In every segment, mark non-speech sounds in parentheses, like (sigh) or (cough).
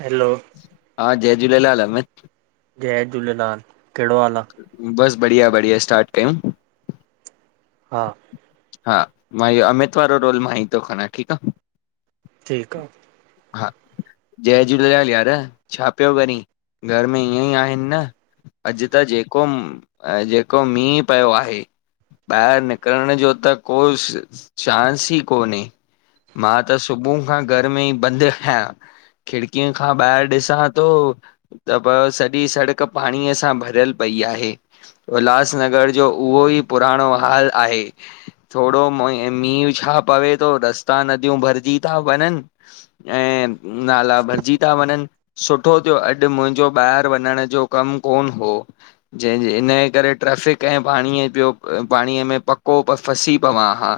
हलो हा जय झूलेलाल अमित जय झूलेलाल, कहिड़ो हाल आ बस बढ़िया बढ़िया, स्टार्ट कयूं हा हा मां इयाे अमित वारो रोल मां ही थाे खणा ठीक आ ठीक आ हा जय झूलेलाल यार, छा पियो करी घर में ईअं ई आहिन न अॼु त जेको जेको मींहुं पयो आहे ॿाहिर निकरण जो त कोई चांस ई कोन्हे मां त सुबुह खां घर में ई बंद आहियां खिड़कीअ खां ॿाहिर ॾिसां थो त पो सॼी सड़क पाणीअ सां भरियल पई आहे उल्हासनगर जो उहो ई पुराणो हाल आहे थोरो म मींह छा पवे थो रस्ता नदियूं भरजी था वञन ऐं नाला भरजी था वञन सु सुठो थियो अॼु मुंहिंजो ॿाहिर वञण जो कम कोन हो ज हिन जे करे ट्रेफिक ऐं पाणीअ जो पाणीअ में पक कोप फंसी पवां हा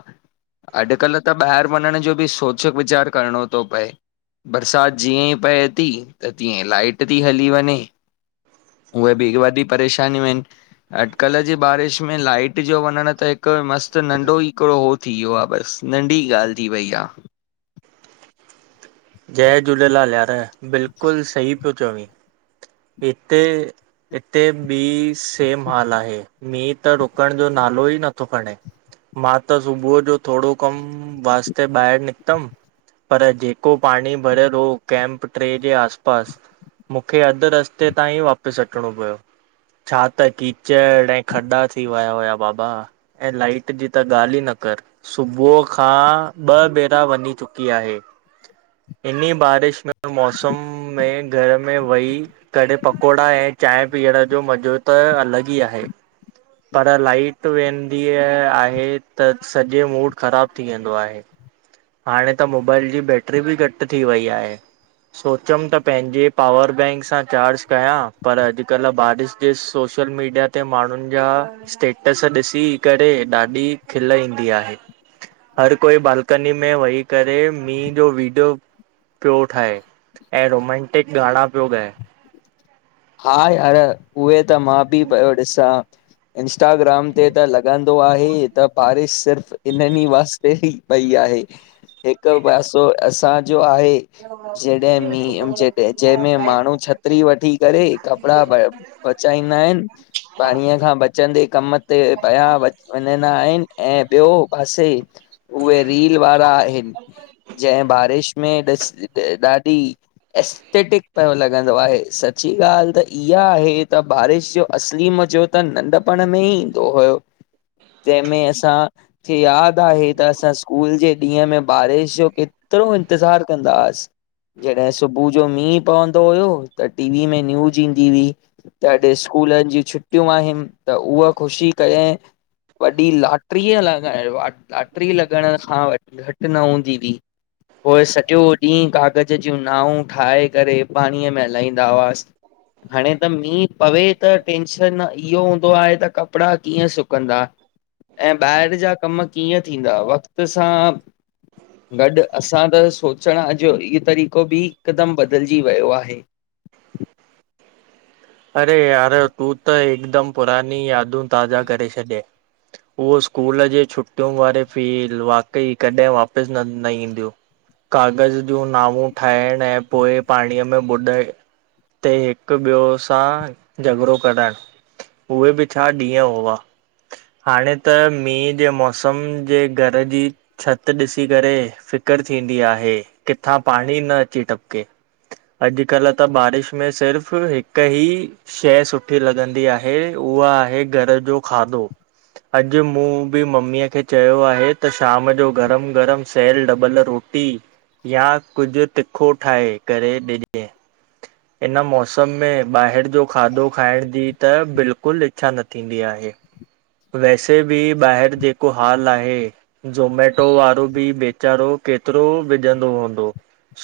अॼकल त ॿाहर वञण जो बि सोच विचार करिणो थो पए बरसात जीअं ई पए थी त तीअं लाइट थी हली वञे उहे बि ही वदी परेशानियूं आहिन अॼकल जी बारिश में लाइट जो वञण त हिक हिक मस्त नंढो ई हिकड़ो हो थी वियो आहे बस नंढी ॻाल थी वई आ जय झूलेलाल यार, बिल्कुल सही पियो चवीं हिते हिते भी सेम हाल आहे मीन्ह त रुकण जो नालो ई नथो खणे मा त सुबुह जो थोरो कम वास्ते ॿाहर निकतम पर जेको पाणी भरयल हो कैम्प टे जे आस पास मुंखे अध रस्ते रस्ते ताईं वापिस अचणो पयो छा त कीचड़ ऐं खॾा थी वया हुया बाबा ऐं लाइट जी त ॻाल ई न करो सुबह खां ॿ भेरा वञी चुकी आहे। इन्ही बारिश में मौसम में घर में वही करे पकोड़ा ऐं चाए पीअण जो मॼो त अलॻ ई आहे। पर लाइट वेंदी आहे, त सॼो मूड ख़राब थी वेंदो आहे। हाणे त मोबाइल जी बैटरी बि घट थी वई आहे। सोचयम त पंहिंजे पावर बैंक सां चार्ज कयां, पर अॼकल्ह बारिश (unintelligible) सोशल मीडिया ते माण्हुनि जा स्टेटस ॾिसी करे ॾाढी खिल ईंदी आहे, हर कोई बालकनी में वई करे मीहं जो वीडियो पियो ठाहे, ऐं रोमेंटिक ॻाणा पियो ॻाए। हा यार उहे त मां बि पयो ॾिसां। इंस्टाग्राम ते त लॻंदो आहे त बारिश सिर्फ़ इन्हनि ई वास ते ही पई आहे। (inaudible) हिक पासो असांजो आहे। जॾह मींहु, ॼ जंहिंमें माण्हू छतरी वठी कपड़ा बचा बचाईदा आहिन। पाणीअ खां बचंदे कम ते पया व वञंदा आहिनि ऐं ॿियो पासे उहे रील वारा आहिन जंहे बारिश में ॾिस ॾाढी एस्थेटिक पयो लॻंदो आहे सभ सची ॻाल्ह त इहा आहे त बारिश जो असली मज़ो त नंढपण में ई ईंदो हुयो। जंहिंमें असांखे यादि आहे त असां स्कूल जे ॾींहं में बारिश जो के तरो इंतज़ार कंदस, जॾहिं सुबह जो मींहुं पवंदो हुओ त टीवी में न्यूज ईंदी हुई। त अॼु स्कूलनि जी छुटियूं आहिनि, त उहा ख़ुशी करे वॾी लाटरीअ लॻाइयो, लाटरी लॻण खां व घटि न हूंन्दी हुई। पोइ सॼो ॾींह काग़ज़ जूं नाऊ ठाहे करे पाणीअ में हलाईंन दा वाज़ हाणे त मींह पवे त टेंशन इहो हूंदो आहे त कपड़ा कीअं सुकंदा? ऐं ॿाहेर जा कम कीअं थींदा वक़्त सां गॾ, असां त सोचणु अॼ इहो तरीक़ो बि हिकदम बदलजी वयो आहे। अरे यार तूं त हिकदम पुरानी यादूं ताज़ा करे छॾय। उहो स्कूल जी छुटियूं वारे फिल वाकई कॾहिं वापसि न, न ईंदियूं। काग़ज़ जूं नऊूं ठाहिण ऐं पोइ पाणीअ में बुॾाए ते हिकु, ॿियो? हा झगिड़ो कराइण, उहे बि छा ॾींहं हुआ। हाणे त मींह जे मौसम जे घर जी छति ॾिसी करे फ़िकरु थींदी आहे, किथां पाणी न अची टपिके। अॼुकल्ह त बारिश में सिर्फ़ हिकु कई शइ सुठी लॻंदी आहे, उहा आहे घर जो खाधो। अॼु मूं बि ममीअ खे चयो आहे त शाम जो गरम गरम सेेल डबल रोटी पटी या कुझु तिखो ठाहे करे ॾिजे इन मौसम में ॿाहिरि जो खाधो खाइण जी त बिल्कुलु इच्छा न थींदी आहे। वैसे बि ॿाहिरि जेको हाल आहे जोमेटो वारो बि वेचारो केतिरो विझंदो हूंदो।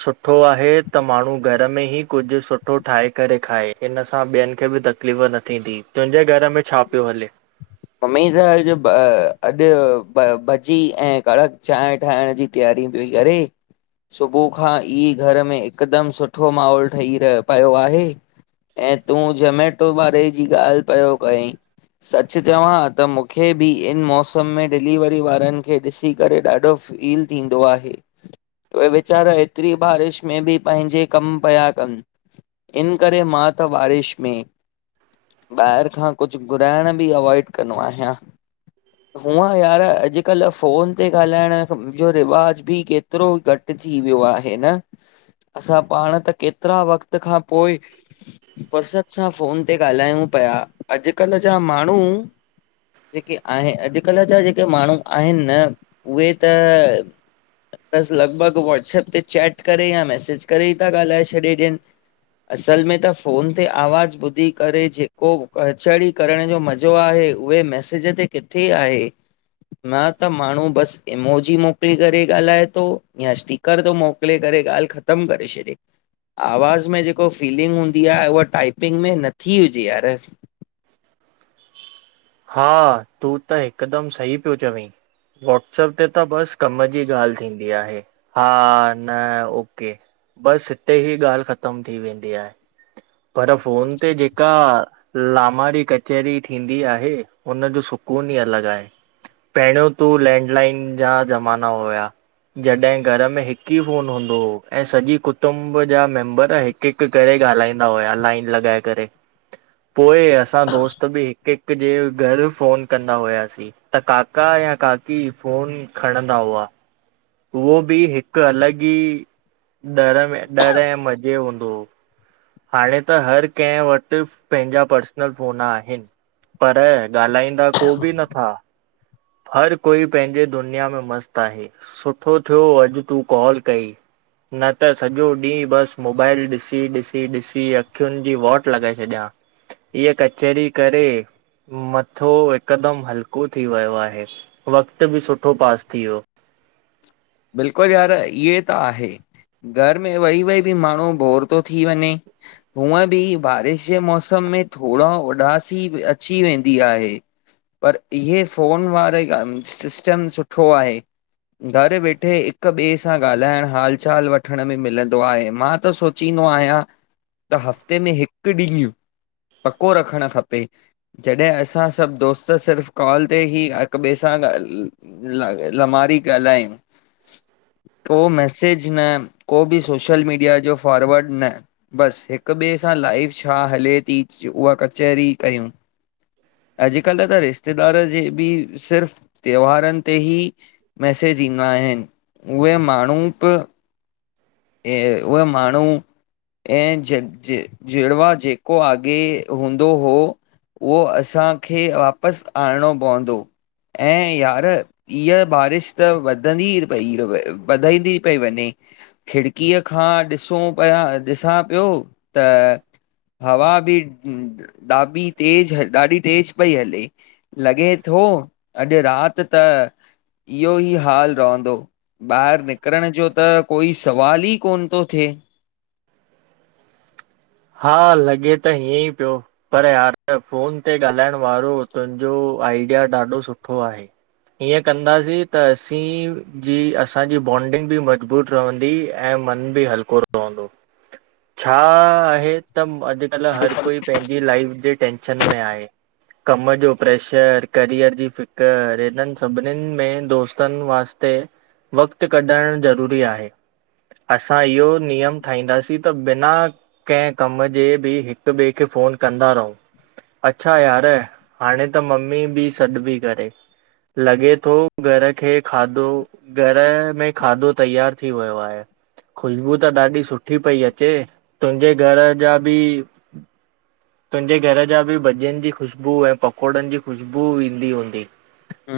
सुठो आहे त माण्हू घर में ई कुझु सुठो ठाहे करे खाए। इन सां ॿियनि खे बि तकलीफ़ न थींदी तुंहिंजे घर में छा पियो हले? मम्मी त अॼु अॼु भॼी ऐं कड़क चांहि ठाहिण जी तयारी पई करे सुबुह खां ई घर में हिकदमि सुठो माहौल ठही रहियो पियो आहे। ऐं तूं जोमेटो वारे जी ॻाल्हि पियो कई सच चवां त मूंखे बि इन मौसम में डिलीवरी वारनि खे ॾिसी करे ॾाढो फील थींदो आहे। उ वेचारा एतिरी बारिश में बि पंहिंजे कम पिया कनि। इन करे मां त बारिश में ॿाहिरि खां कुझु घुराइण बि अवॉइड कंदो आहियां। (inaudible) हुअं यार अॼुकल्ह फ़ोन ते ॻाल्हाइण जो रिवाज बि केतिरो घटि जी वियो आहे न असां पाण त केतिरा वक़्त खां पोइ फ़ुर्सत सां फोन ते ॻाल्हायूं पिया अॼुकल्ह जा माण्हू जेके आहिनि अॼुकल्ह जा जेके माण्हू आहिनि न उहे त बसि लॻभॻि व्हाट्सअप ते चैट करे या मैसेज करे ई था ॻाल्हाए छॾे ॾियनि असल में त फ़ोन ते आवाज़ु ॿुधी करे जेको कचहढ़ी करण जो मज़ो आहे उहे मैसेज ते किथे आहे। न त माण्हू बसि एमोजी मोकिले करे ॻाल्हाए थो या स्ट कर थो मोकिले करे ॻाल्हि ख़तमु करे छॾे। आवाज़ में जेको फीलिंग हूंदी आहे उहा टाइपिंग में नथी हुजे यार हा तूं त हिकदमि सही पियो चवी। वाट्सप ते त बसि कम जी ॻाल्हि थींदी आहे। हा न ओके बसि हिते ई ॻाल्हि ख़तम थी वेंदी आहे। पर फोन ते जेक जेका लामारी कचहरी थींदी आहे हुनजो सुकून ई अलॻि आहे। पहिरियों तू लैंडलाइन जा ज़माना हुया जॾहिं घर में हिकु ई फोन हूंदो हो ऐ सॼी कुटुंब जा मेम्बर हिकु हिकु करे ॻाल्हाईंदा पो असां दोस्त बि हिकु ॿिए जे घर फोन कंदा हुआसीं। त काका या काकी फोन खणंदा हुआ उहो बि हिकु अलॻि ई डर में डर ऐं मज़े हूंदो होओ हाणे त हर कंहिं वटि पंहिंजा पर्सनल फ़ोन आहिनि। पर ॻाल्हाईंदा को बि नथा हर कोई पंहिंजे दुनिया में मस्तु आहे सुठो थियो अॼु तूं कॉल कयई न त सॼो ॾींहुं बसि मोबाइल ॾिसी ॾिसी ॾिसी अखियुनि जी वॉट लॻाए छॾियां इहा कचरी करे मथो हिकदमि हल्को थी वियो आहे। वक़्तु बि सुठो पास थी वियो। बिल्कुलु यार इएं त आहे घर में वेही वेही बि माण्हू बोर थो थी वञे हूअं बि बारिश जे मौसम में थोरो उॾासी अची वेंदी आहे पर इहे फ़ोन वारा सिस्टम सुठो आहे घरु वेठे हिक ॿिए सां ॻाल्हाइण हाल चाल वठण में मिलंदो आहे, मां त सोचींदो आहियां त हफ़्ते में हिक ॾींह पको रखण खपे। जॾहिं असां सभ दोस्त सिर्फ़ कॉल ते ई हिक ॿिए सां ॻाल लमारी कलाइम (inaudible) को मैसेज न को बि सोशल मीडिया जो फॉर्वड न। बस हिक ॿिए सां लाइफ छा हले थी उहा कचहरी कयूं। अॼकल त रिश्तेदार जे बि सिर्फ़ त्योहारन ते ई मैसेज ईंद इन उहे माण ब ए उ माण हू ऐं जड़वा जेको आॻे हूंदो हो उहो असांखे वाप बस आणो पवंदो ऐं यार ईह बारिश त वध वधी पई वधाईंदी पई वञे खिड़कीअ खां ॾिसूं पिया ॾिसा पयो त हवा बि ॾाबी तेज ॾाढी तेज़ पई हले लॻे थो अॼ रात त इहो ई हाल रहंदो, ॿाहर निकरण जो त कोई सवाल ई कोन थो थिए। हा लॻे त हीअं ई पियो। पर यार त फ़ोन ते ॻाल्हाइण वारो तुंहिंजो आइडिया ॾाढो सुठो आहे। हिन कंदासीं त असीं जी असांजी बॉन्डिंग बि मज़बूत रहंदी ऐं मन बि हलको रहंदो। छा आहे त अॼकल हर कोई पंहिंजी लाइफ जी टेंशन हीन में आहे। कम जो प्रैशर करियर जी फ़िक्र हिनन सभिनिन में दोस्तन वास्ते ते वक़्त कढण ज़रूरी आहे। असां इहो नियम ठाहींदासीं त बिना कंहिं कम जे बि हिक ॿिए खे फ़ोन कंदा रहूं। अच्छा यार हाणे त मम्मी बि सॾबी करे लॻे थो घर खे खाधो घर में खाधो तयार थी वयो आहे, ख़ुशबू त ॾाढी सुठी पई अचे। तुंजे घर जा बि तुंजे घर जा बि भजियन जी ख़ुशबू ऐं पकौड़न जी ख़ुशबू ईंदी हूंदी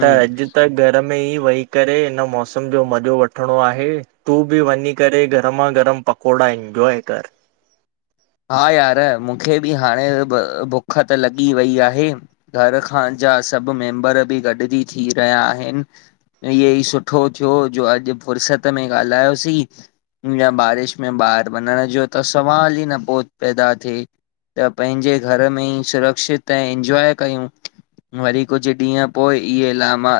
त अॼ त घर में ई वेही करे हिन मौसम जो मज़ो वठणो आहे। तू बि वञी करे गरमा गरम पकोड़ा इनजॉय कर। हा यार मुखे बि हाणे बुख त लॻी वई आहे। घर खां जा सभ मेम्बर बि गॾजी थी रहिया आहिन। इयहे ई सुठो थियो जो अॼ फ़ुर्सत में ॻाल्हायोसीं। या बारिश में बाहर वञण जो त सवाल ई न पो पैदा थे। त पंहिंजे घर में ई सुरक्षित ऐं इंजॉय कयूं। वरी कुछ ॾींहं पो इहे लामा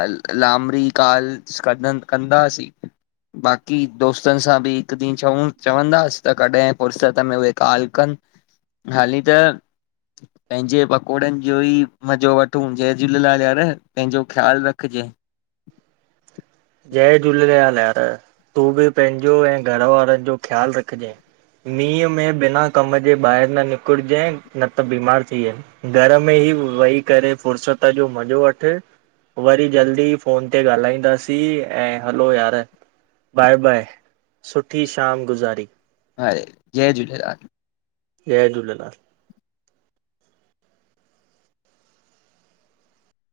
लामड़ी काल् कंदासीं बाक़ी दोस्तन सां बि हिक ॾींह च चवंदास त कॾहिं फुर्सत में कालकन हाली त पंहिंजे पकोड़न जो ई मज़ो वठूं जय झूलेलाल यार पंहिंजो ख़्याल रख जाये जय झूलेलाल यार। तूं बि पंहिंजो ऐं घर वारन जो ख़्याल रखजांइ। मींहं में बिना कम जे ॿाहर न निकुर जाये न त बीमार थियन। घर में ई वेही करे फ़ुर्सत जो मज़ो वठ। वरी जल्दी फोन ते ॻाल्हाईंद दासी, ऐं हलो यार, बाय -बाय सुठी शाम गुज़ारी। हाय, जय झूलेलाल। जय झूलेलाल।